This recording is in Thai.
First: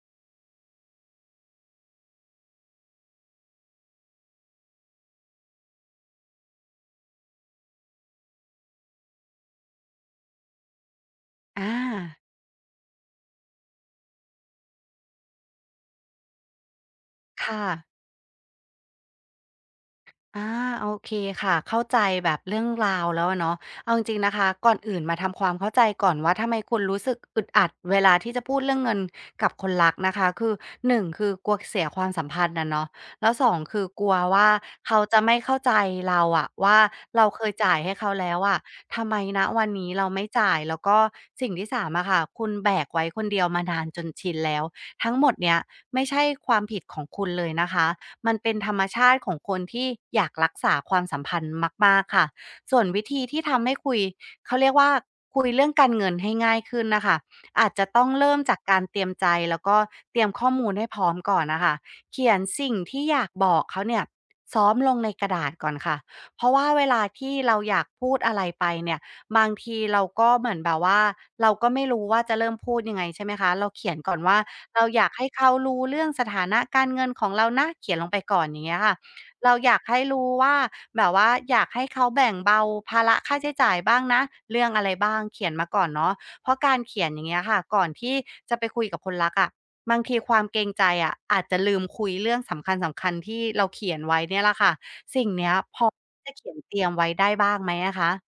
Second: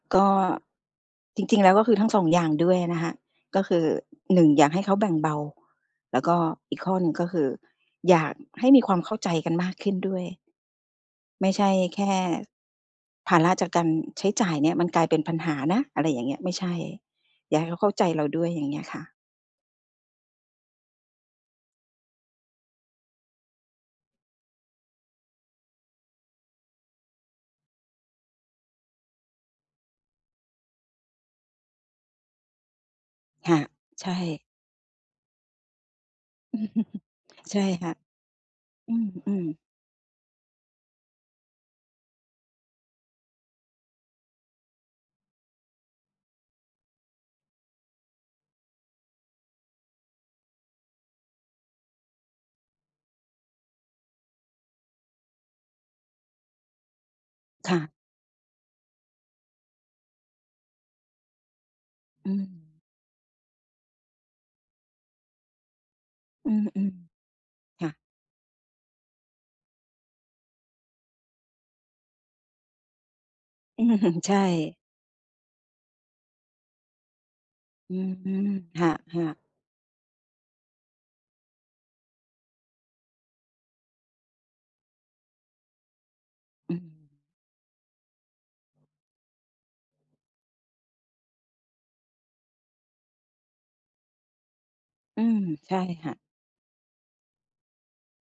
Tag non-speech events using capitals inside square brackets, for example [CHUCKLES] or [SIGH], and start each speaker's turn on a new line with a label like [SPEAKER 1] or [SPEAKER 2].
[SPEAKER 1] ก็จริง ๆ แล้ว ก็คือทั้ง 2 อย่างด้วยนะคะ ก็คือ 1 อยากให้เขาแบ่งเบา แล้วก็อีกข้อหนึ่งก็คือ อยากให้มีความเข้าใจกันมากขึ้นด้วย ไม่ใ
[SPEAKER 2] อ
[SPEAKER 1] ช่แค่
[SPEAKER 2] า
[SPEAKER 1] ภาระจากการใช้จ่ายเนี่ยมันกลายเป็นปัญหานะ อะไรอย่างเงี้ย ไม่ใช่
[SPEAKER 2] ค
[SPEAKER 1] อย
[SPEAKER 2] ่
[SPEAKER 1] ากให้เขา
[SPEAKER 2] ะ
[SPEAKER 1] เข้าใจเราด้วย อย่างเงี้ยค่ะ
[SPEAKER 2] อา โอเคค่ะ เข้าใจแบบเรื่องราวแล้วอะเนาะ เอาจริง ๆ นะคะ ก่อนอื่นมาทำความเข้าใจก่อนว่า ทำไมคุณรู้สึกอึดอัดเวลาที่จะพูดเรื่องเงินกับคนรักนะคะ คือ 1 คือกลัวเสียความสัมพันธ์อะเนาะ แล้ว ส
[SPEAKER 1] ค
[SPEAKER 2] อ
[SPEAKER 1] ่
[SPEAKER 2] ง
[SPEAKER 1] ะ
[SPEAKER 2] คือก
[SPEAKER 1] ใช
[SPEAKER 2] ลัวว
[SPEAKER 1] ่
[SPEAKER 2] ่าเขาจะไม่เข้าใจเราอะว่า
[SPEAKER 1] [CHUCKLES]
[SPEAKER 2] เราเคย
[SPEAKER 1] ใช่
[SPEAKER 2] จ่าย
[SPEAKER 1] ค
[SPEAKER 2] ใ
[SPEAKER 1] ่
[SPEAKER 2] ห
[SPEAKER 1] ะ
[SPEAKER 2] ้เขาแล้วอะ
[SPEAKER 1] อ
[SPEAKER 2] ทำไม
[SPEAKER 1] ื
[SPEAKER 2] ณ
[SPEAKER 1] อ ๆ
[SPEAKER 2] วันนี้เราไม่จ่าย แล้วก็สิ่งที่ 3 อะค่ะ คุณแบกไว้คนเดียวมานานจนชินแล้ว ทั้งหมดเนี้ยไม่ใช่ความผิดของคุณเลยนะคะ มันเป็นธรรมชาติของคนที่อยากรักษาความสัมพันธ์มาก ๆ ค่ะ ส่วนวิธีที่ทำให้คุย เขาเรียกว่า คุยเรื่องการเงินให้ง่ายขึ้นน่ะค่ะ อา
[SPEAKER 1] ค
[SPEAKER 2] จ
[SPEAKER 1] ่
[SPEAKER 2] จะ
[SPEAKER 1] ะ
[SPEAKER 2] ต้องเริ่มจากการเตรียมใจ แล้วก็เตรียมข้อมูลให้พร้อมก่อนอะค่ะ เขี
[SPEAKER 1] อื
[SPEAKER 2] ยน
[SPEAKER 1] อ
[SPEAKER 2] สิ่งที่อยากบอกเขาเนี่ยซ้อมลงในกระดาษก่อนค่ะ เพร
[SPEAKER 1] อ
[SPEAKER 2] า
[SPEAKER 1] ื
[SPEAKER 2] ะว่าเว
[SPEAKER 1] อ
[SPEAKER 2] ลาที่เราอย
[SPEAKER 1] ๆ ค
[SPEAKER 2] าก
[SPEAKER 1] ่ะ
[SPEAKER 2] พูดอะไรไปเนี่ย บางทีเราก็เหมือนแบบว่า เราก็ไม่รู้ว่าจะเริ่มพูดยังไง ใช่ไหมคะ เรา
[SPEAKER 1] อ
[SPEAKER 2] เ
[SPEAKER 1] ื
[SPEAKER 2] ขีย
[SPEAKER 1] อ
[SPEAKER 2] น
[SPEAKER 1] ฮึ
[SPEAKER 2] ก่อน
[SPEAKER 1] ใ
[SPEAKER 2] ว
[SPEAKER 1] ช
[SPEAKER 2] ่
[SPEAKER 1] ่
[SPEAKER 2] า เราอยากให้เขารู้เรื่องสถานะการเงินของเรานะ เข
[SPEAKER 1] อ
[SPEAKER 2] ี
[SPEAKER 1] ื
[SPEAKER 2] ยนล
[SPEAKER 1] อ
[SPEAKER 2] งไป
[SPEAKER 1] ฮึ
[SPEAKER 2] ก่อน อย่างเงี้
[SPEAKER 1] ค
[SPEAKER 2] ยค่ะ
[SPEAKER 1] ่ะ ๆ
[SPEAKER 2] เราอยากให้รู้ว่าแบบว่าอยากให้เขาแบ่งเบาภาระค่าใช้จ่ายบ้างนะ เรื่องอะไรบ้าง เขียนมาก่อนเนาะ เพราะก
[SPEAKER 1] อื
[SPEAKER 2] ารเข
[SPEAKER 1] ม
[SPEAKER 2] ียนอย่างเงี้ยค่ะ ก่อนที่จะไปคุยกับคนรักอะ บางทีความเกรงใจอะอาจจะลืมคุยเรื่องสำคัญ ๆ ที่เราเขียนไว้เนี่ยล่ะค่ะ
[SPEAKER 1] อ
[SPEAKER 2] ส
[SPEAKER 1] ื
[SPEAKER 2] ิ่ง
[SPEAKER 1] ม
[SPEAKER 2] เนี้ย
[SPEAKER 1] ใช่
[SPEAKER 2] พอ
[SPEAKER 1] ค่ะ
[SPEAKER 2] ได้เขียนเตรียมไว้ได้บ้างไหมอะคะ?